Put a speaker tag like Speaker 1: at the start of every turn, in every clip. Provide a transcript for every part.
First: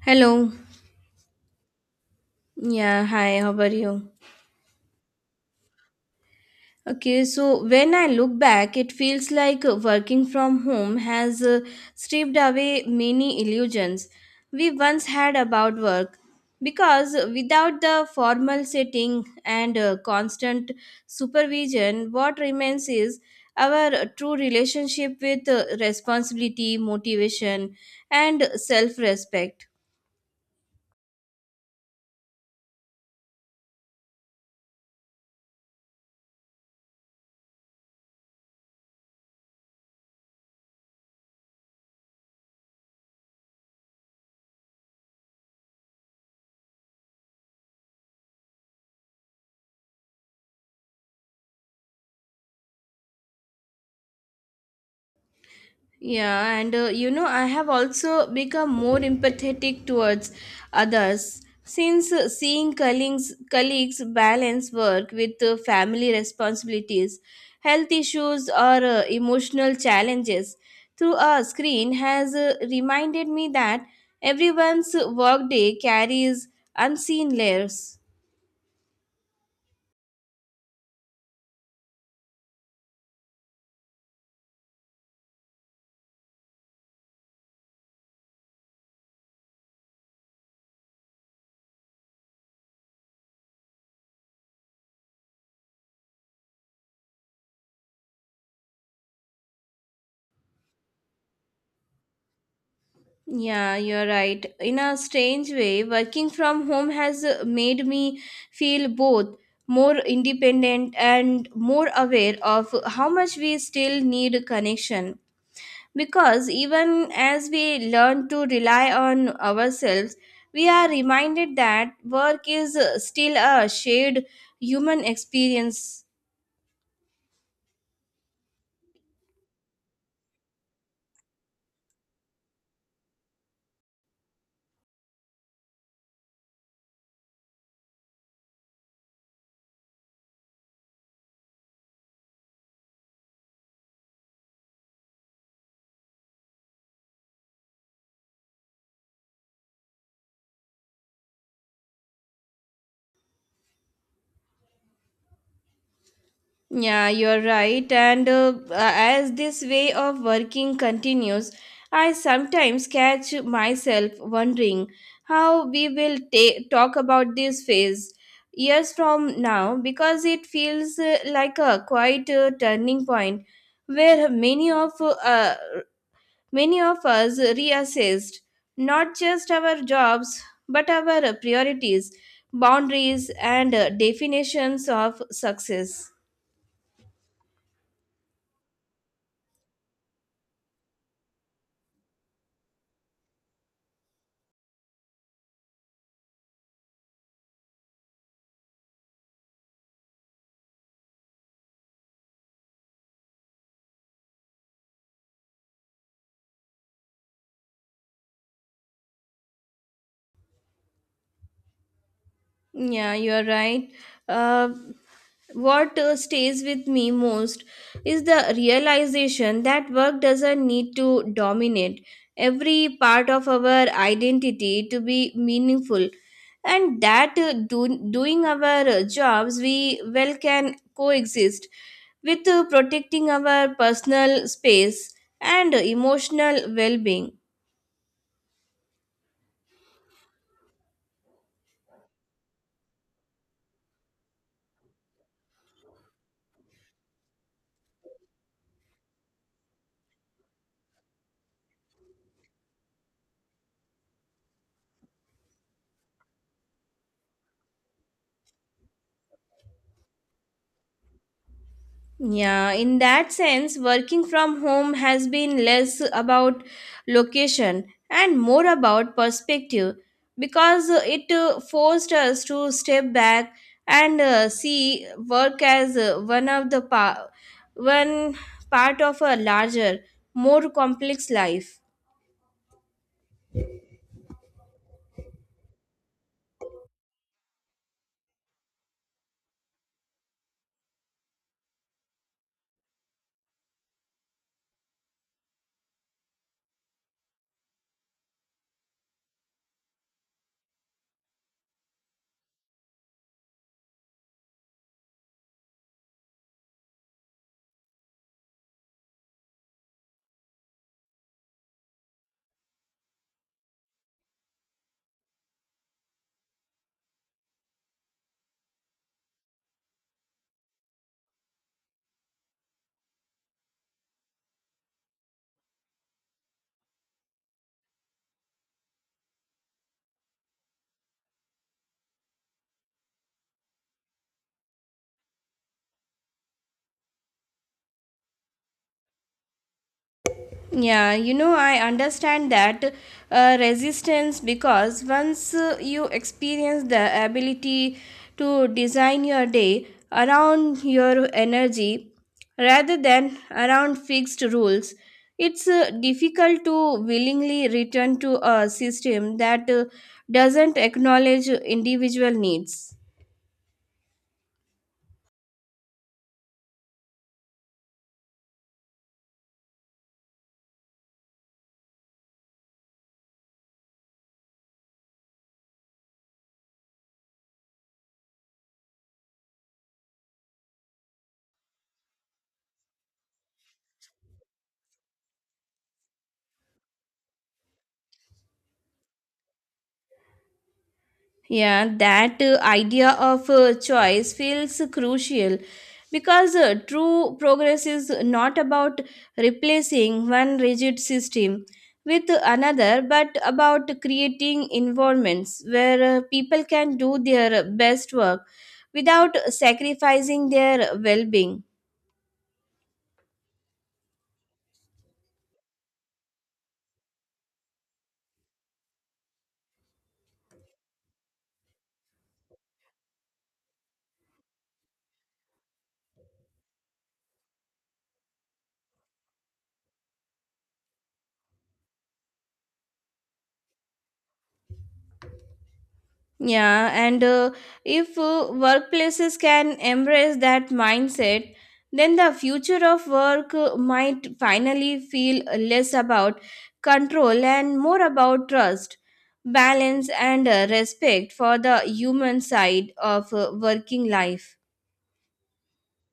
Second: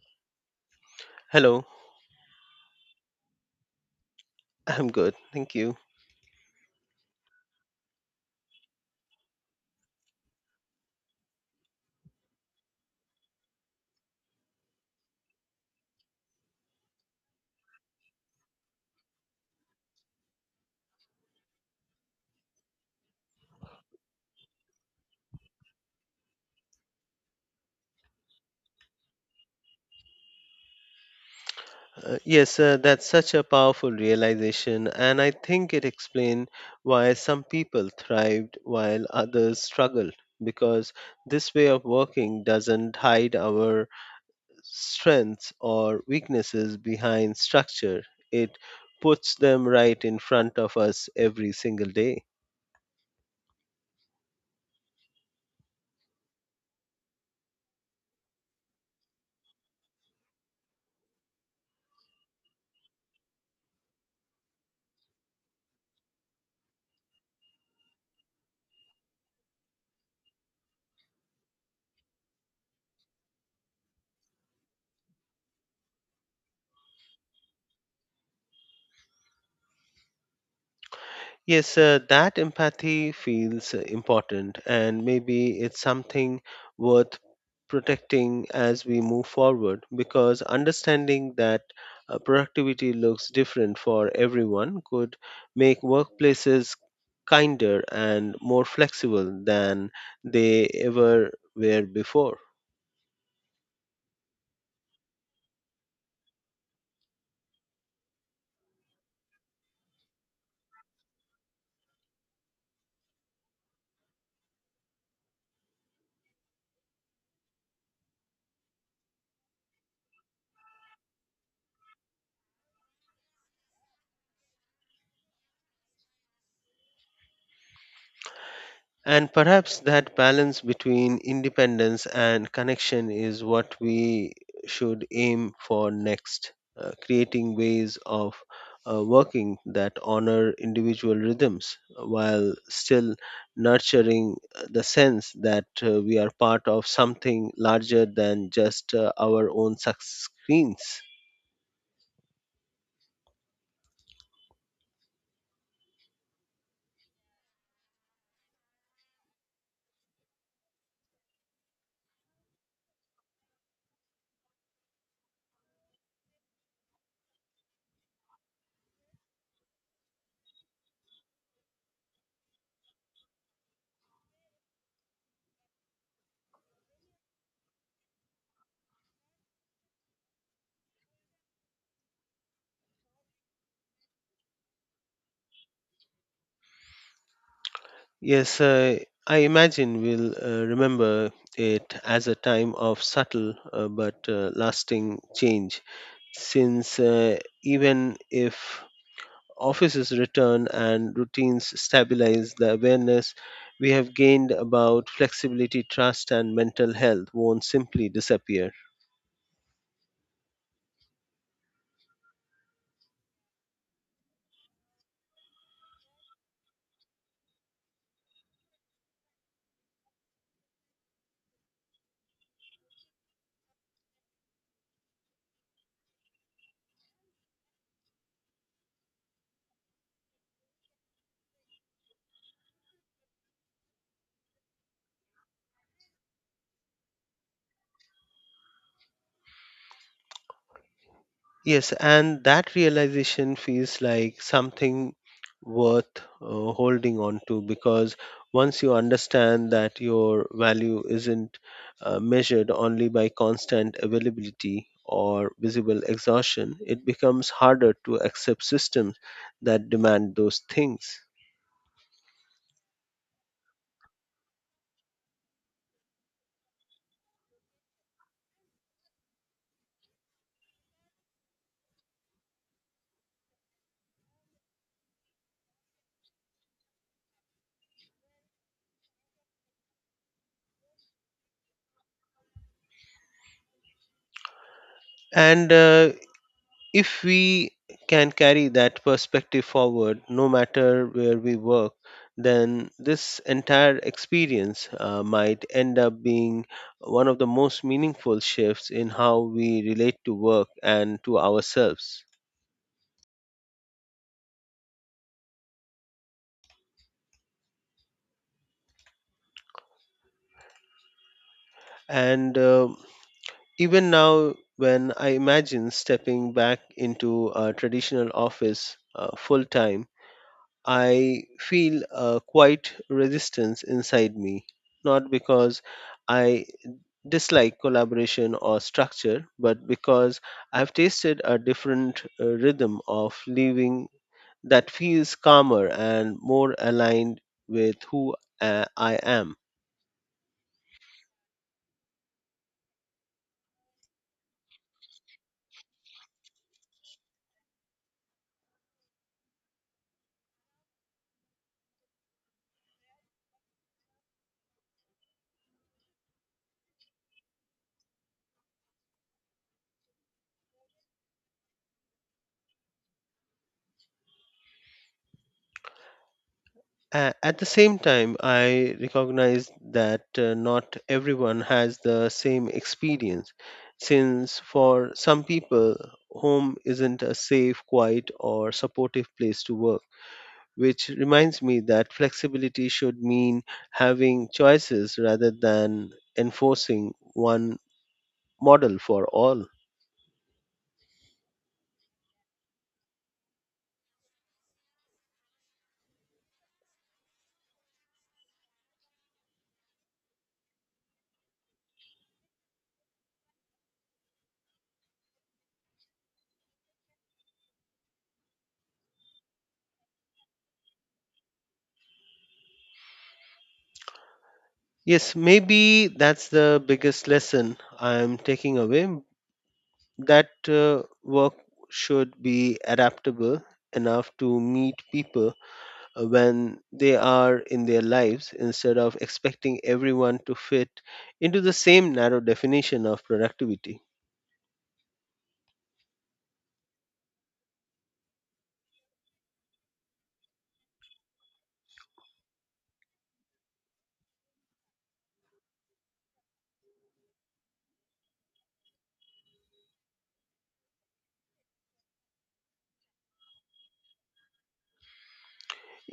Speaker 1: Hello.
Speaker 2: Hello,
Speaker 1: Yeah, hi, how are you?
Speaker 2: I'm good. Thank you.
Speaker 1: Okay, so when I look back, it feels like working from home has stripped away many illusions we once had about work. Because without the formal setting and constant supervision, what remains is our true relationship with responsibility, motivation, and self respect.
Speaker 2: Yes, that's such a powerful realization, and I think it explains why some people thrived while others struggled. Because this way of working doesn't hide our strengths or weaknesses behind structure, it puts them right in front of us every single day.
Speaker 1: Yeah, and I have also become more empathetic towards others since seeing colleagues balance work with family responsibilities, health issues, or emotional challenges through a screen has reminded me that everyone's workday carries unseen layers.
Speaker 2: Yes, that empathy feels important, and maybe it's something worth protecting as we move forward because understanding that productivity looks different for everyone could make workplaces kinder and more flexible than they ever were before.
Speaker 1: Yeah, you're right. In a strange way, working from home has made me feel both more independent and more aware of how much we still need connection. Because even as we learn to rely on ourselves, we are reminded that work is still a shared human experience.
Speaker 2: And perhaps that balance between independence and connection is what we should aim for next, creating ways of working that honor individual rhythms while still nurturing the sense that we are part of something larger than just our own screens.
Speaker 1: Yeah, you're right. And as this way of working continues, I sometimes catch myself wondering how we will talk about this phase years from now because it feels like a quite turning point where many of us reassessed not just our jobs but our priorities, boundaries, and definitions of success.
Speaker 2: Yes, I imagine we'll remember it as a time of subtle but lasting change, since even if offices return and routines stabilize, the awareness we have gained about flexibility, trust, and mental health won't simply disappear.
Speaker 1: Yeah, you are right. Uh, what stays with me most is the realization that work doesn't need to dominate every part of our identity to be meaningful, and that doing our jobs we well can coexist with protecting our personal space and emotional well being.
Speaker 2: Yes, and that realization feels like something worth holding on to because once you understand that your value isn't measured only by constant availability or visible exhaustion, it becomes harder to accept systems that demand those things.
Speaker 1: Yeah, in that sense, working from home has been less about location and more about perspective because it forced us to step back and see work as one part of a larger, more complex life.
Speaker 2: And if we can carry that perspective forward, no matter where we work, then this entire experience might end up being one of the most meaningful shifts in how we relate to work and to ourselves. And even now, when I imagine stepping back into a traditional office full time, I feel a quiet resistance inside me, not because I dislike collaboration or structure, but because I've tasted a different rhythm of living that feels calmer and more aligned with who I am.
Speaker 1: Yeah, you know, I understand that resistance because once you experience the ability to design your day around your energy rather than around fixed rules, it's difficult to willingly return to a system that doesn't acknowledge individual needs.
Speaker 2: At the same time, I recognize that not everyone has the same experience, since for some people, home isn't a safe, quiet, or supportive place to work, which reminds me that flexibility should mean having choices rather than enforcing one model for all.
Speaker 1: Yeah, that idea of choice feels crucial because true progress is not about replacing one rigid system with another, but about creating environments where people can do their best work without sacrificing their well being.
Speaker 2: Yes, maybe that's the biggest lesson I'm taking away, that work should be adaptable enough to meet people when they are in their lives instead of expecting everyone to fit into the same narrow definition of productivity.
Speaker 1: Yeah, and if workplaces can embrace that mindset, then the future of work might finally feel less about control and more about trust, balance, and respect for the human side of working life.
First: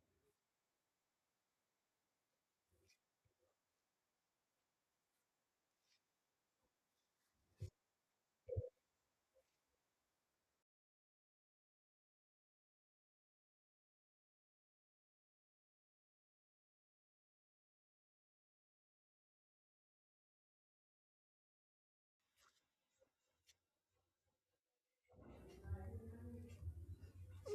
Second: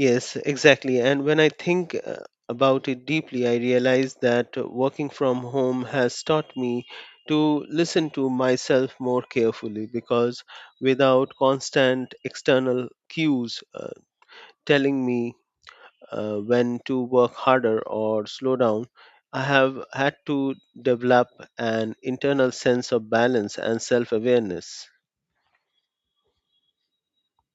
Speaker 2: Yes, exactly. And when I think about it deeply, I realize that working from home has taught me to listen to myself more carefully because without constant external cues telling me when to work harder or slow down, I have had to develop an internal sense of balance and self awareness.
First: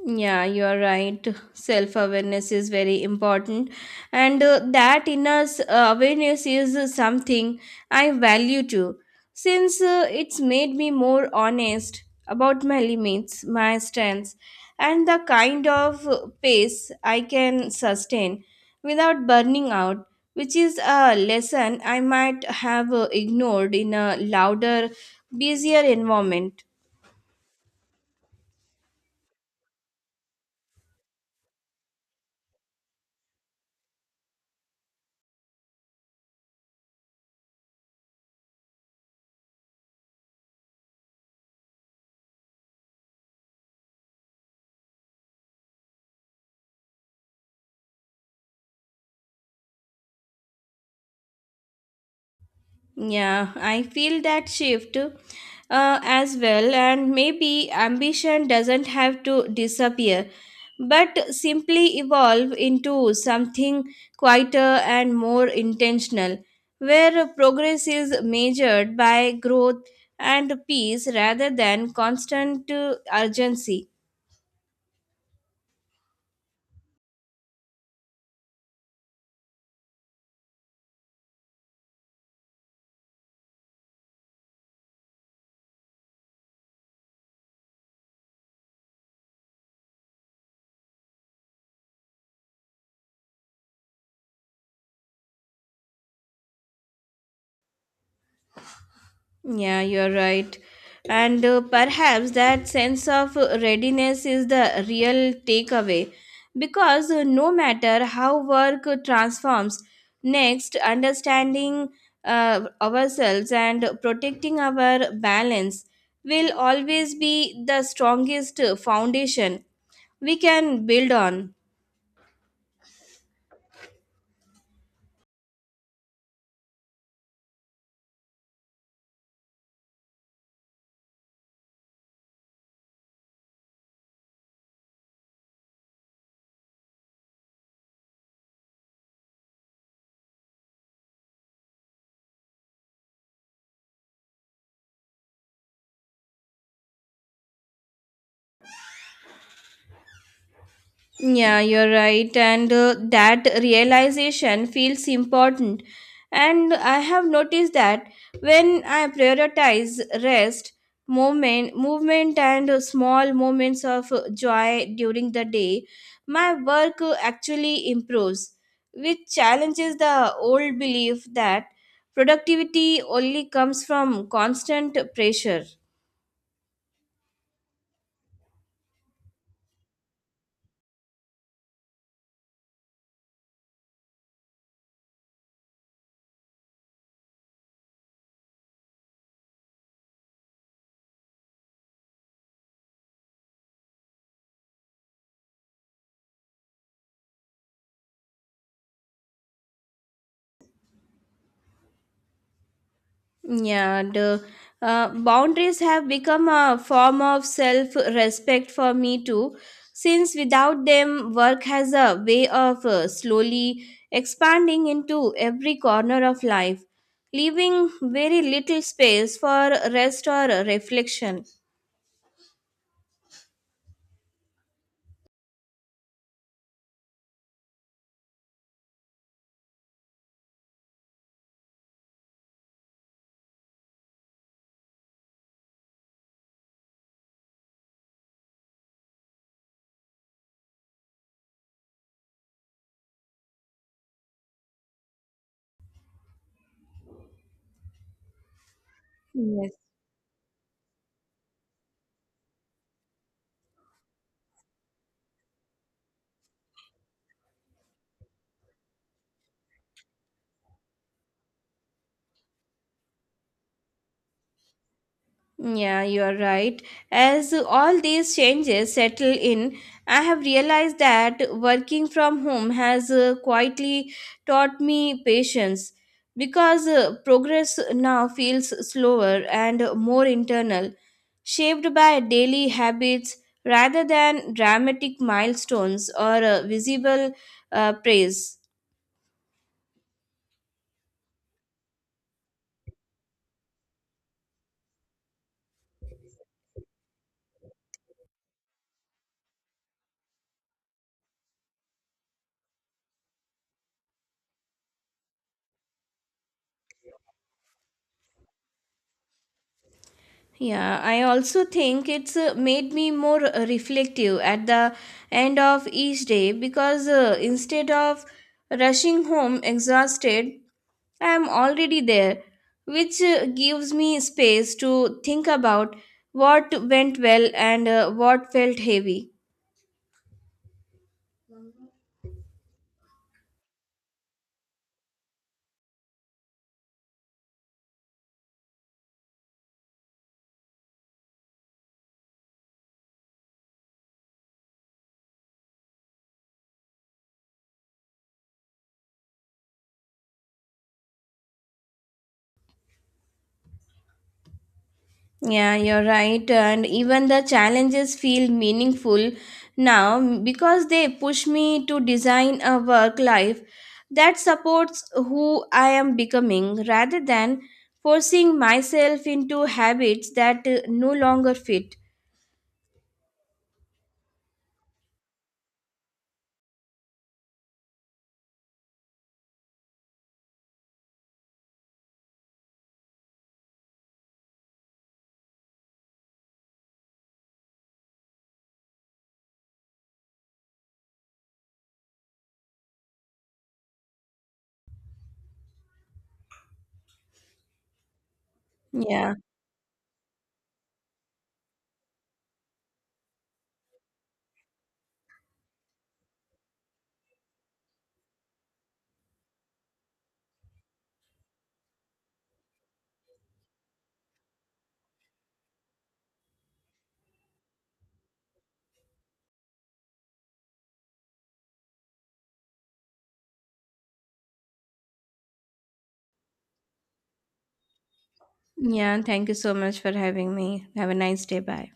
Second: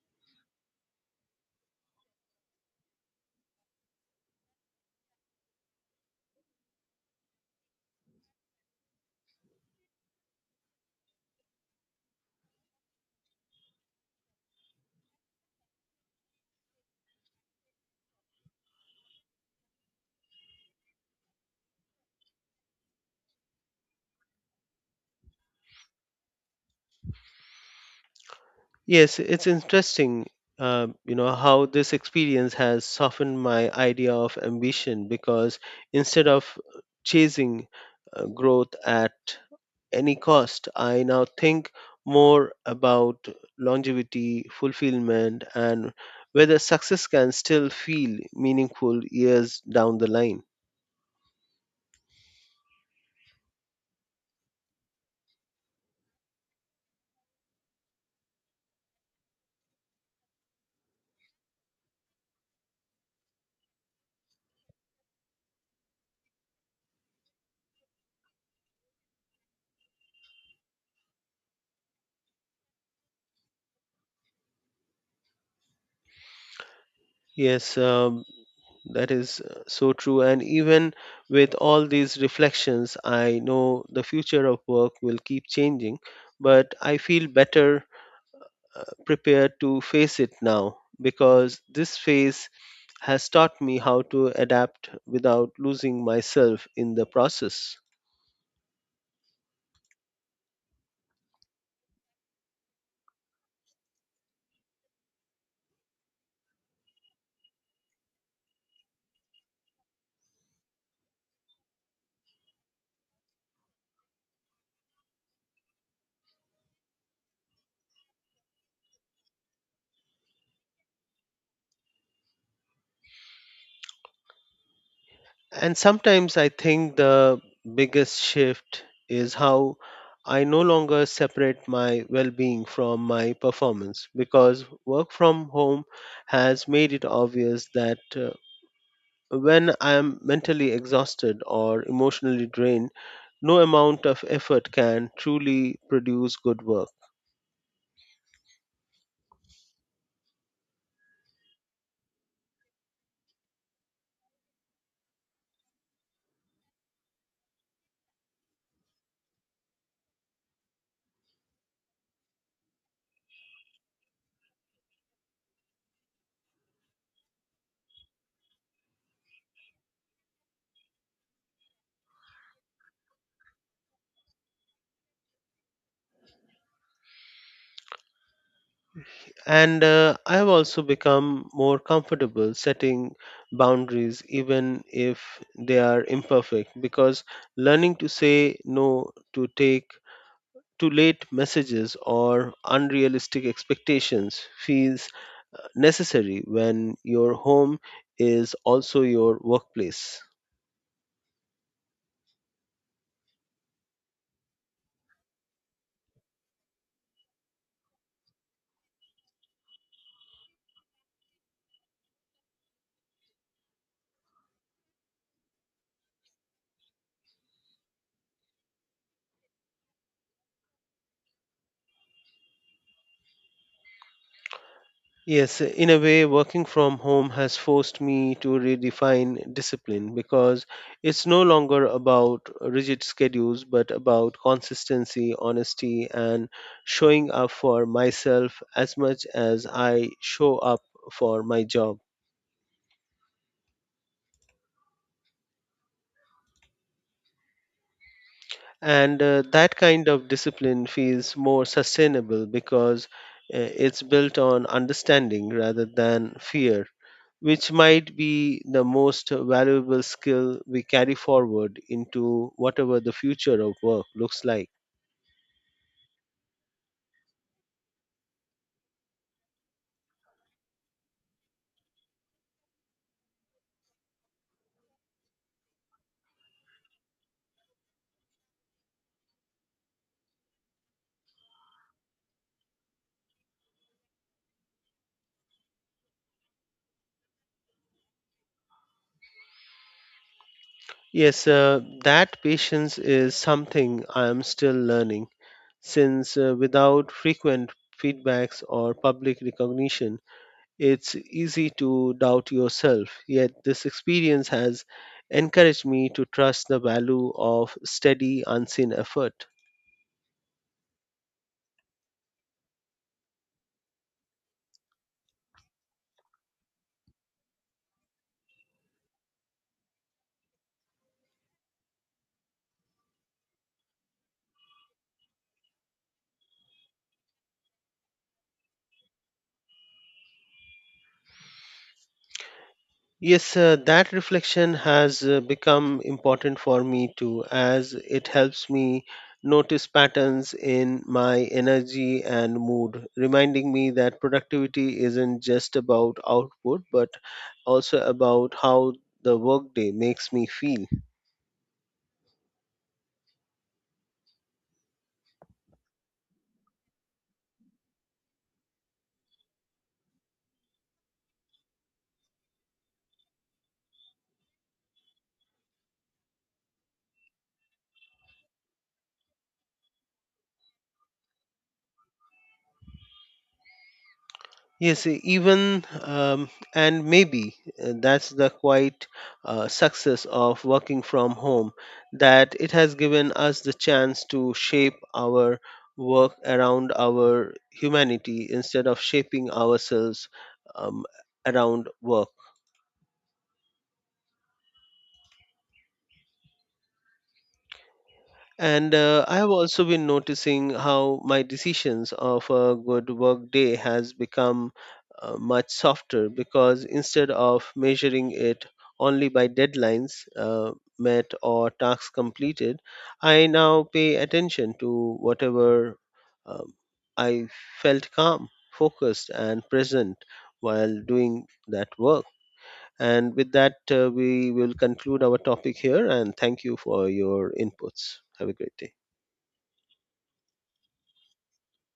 Speaker 1: Yeah, you are right. Self awareness is very important, and that inner awareness is something I value too, since it's made me more honest about my limits, my strengths, and the kind of pace I can sustain without burning out, which is a lesson I might have ignored in a louder, busier environment.
Speaker 2: Yes, it's interesting, how this experience has softened my idea of ambition because instead of chasing growth at any cost, I now think more about longevity, fulfillment, and whether success can still feel meaningful years down the line.
Speaker 1: Yeah, I feel that shift as well, and maybe ambition doesn't have to disappear, but simply evolve into something quieter and more intentional, where progress is measured by growth and peace rather than constant urgency.
Speaker 2: Yes, that is so true. And even with all these reflections, I know the future of work will keep changing, but I feel better prepared to face it now because this phase has taught me how to adapt without losing myself in the process.
Speaker 1: Yeah, you're right. And perhaps that sense of readiness is the real takeaway because no matter how work transforms, next, understanding ourselves and protecting our balance will always be the strongest foundation we can build on.
Speaker 2: And sometimes I think the biggest shift is how I no longer separate my well being from my performance because work from home has made it obvious that when I am mentally exhausted or emotionally drained, no amount of effort can truly produce good work.
Speaker 1: Yeah, you're right. And that realization feels important. And I have noticed that when I prioritize rest, movement, and small moments of joy during the day, my work actually improves, which challenges the old belief that productivity only comes from constant pressure.
Speaker 2: And I have also become more comfortable setting boundaries, even if they are imperfect, because learning to say no to take too late messages or unrealistic expectations feels necessary when your home is also your workplace.
Speaker 1: Yeah, the boundaries have become a form of self respect for me too, since without them, work has a way of slowly expanding into every corner of life, leaving very little space for rest or reflection.
Speaker 2: Yes, in a way, working from home has forced me to redefine discipline because it's no longer about rigid schedules, but about consistency, honesty, and showing up for myself as much as I show up for my job. And
Speaker 1: Yes.
Speaker 2: that kind of discipline feels more sustainable because it's built on understanding rather than fear, which might be the most valuable skill we carry forward into whatever the future of work looks like.
Speaker 1: Yeah, you are right. As all these changes settle in, I have realized that working from home has quietly taught me patience because progress now feels slower and more internal, shaped by daily habits rather than dramatic milestones or visible praise.
Speaker 2: Yes, that patience is something I am still learning, since without frequent feedbacks or public recognition, it's easy to doubt yourself, yet this experience has encouraged me to trust the value of steady, unseen effort.
Speaker 1: Yeah, I also think it's made me more reflective at the end of each day because instead of rushing home exhausted, I am already there, which gives me space to think about what went well and what felt heavy.
Speaker 2: Yes, that reflection has become important for me too, as it helps me notice patterns in my energy and mood, reminding me that productivity isn't just about output but also about how the workday makes me feel.
Speaker 1: Yeah, you're right. And even the challenges feel meaningful now because they push me to design a work life that supports who I am becoming rather than forcing myself into habits that no longer fit.
Speaker 2: Yes, e- even and maybe that's the quite success of working from home, that it has given us the chance to shape our work around our humanity instead of shaping ourselves um, around work. And
Speaker 1: Yeah.
Speaker 2: I have also been noticing how my decisions of a good work day has become much softer because instead of measuring it only by deadlines met or tasks completed, I now pay attention to whatever um, I felt calm, focused, and present while doing that work. And with that, we will conclude our topic here. And thank you for your inputs. Have a great day.
Speaker 1: Yeah. Thank you so much for having me. Have a nice day. Bye.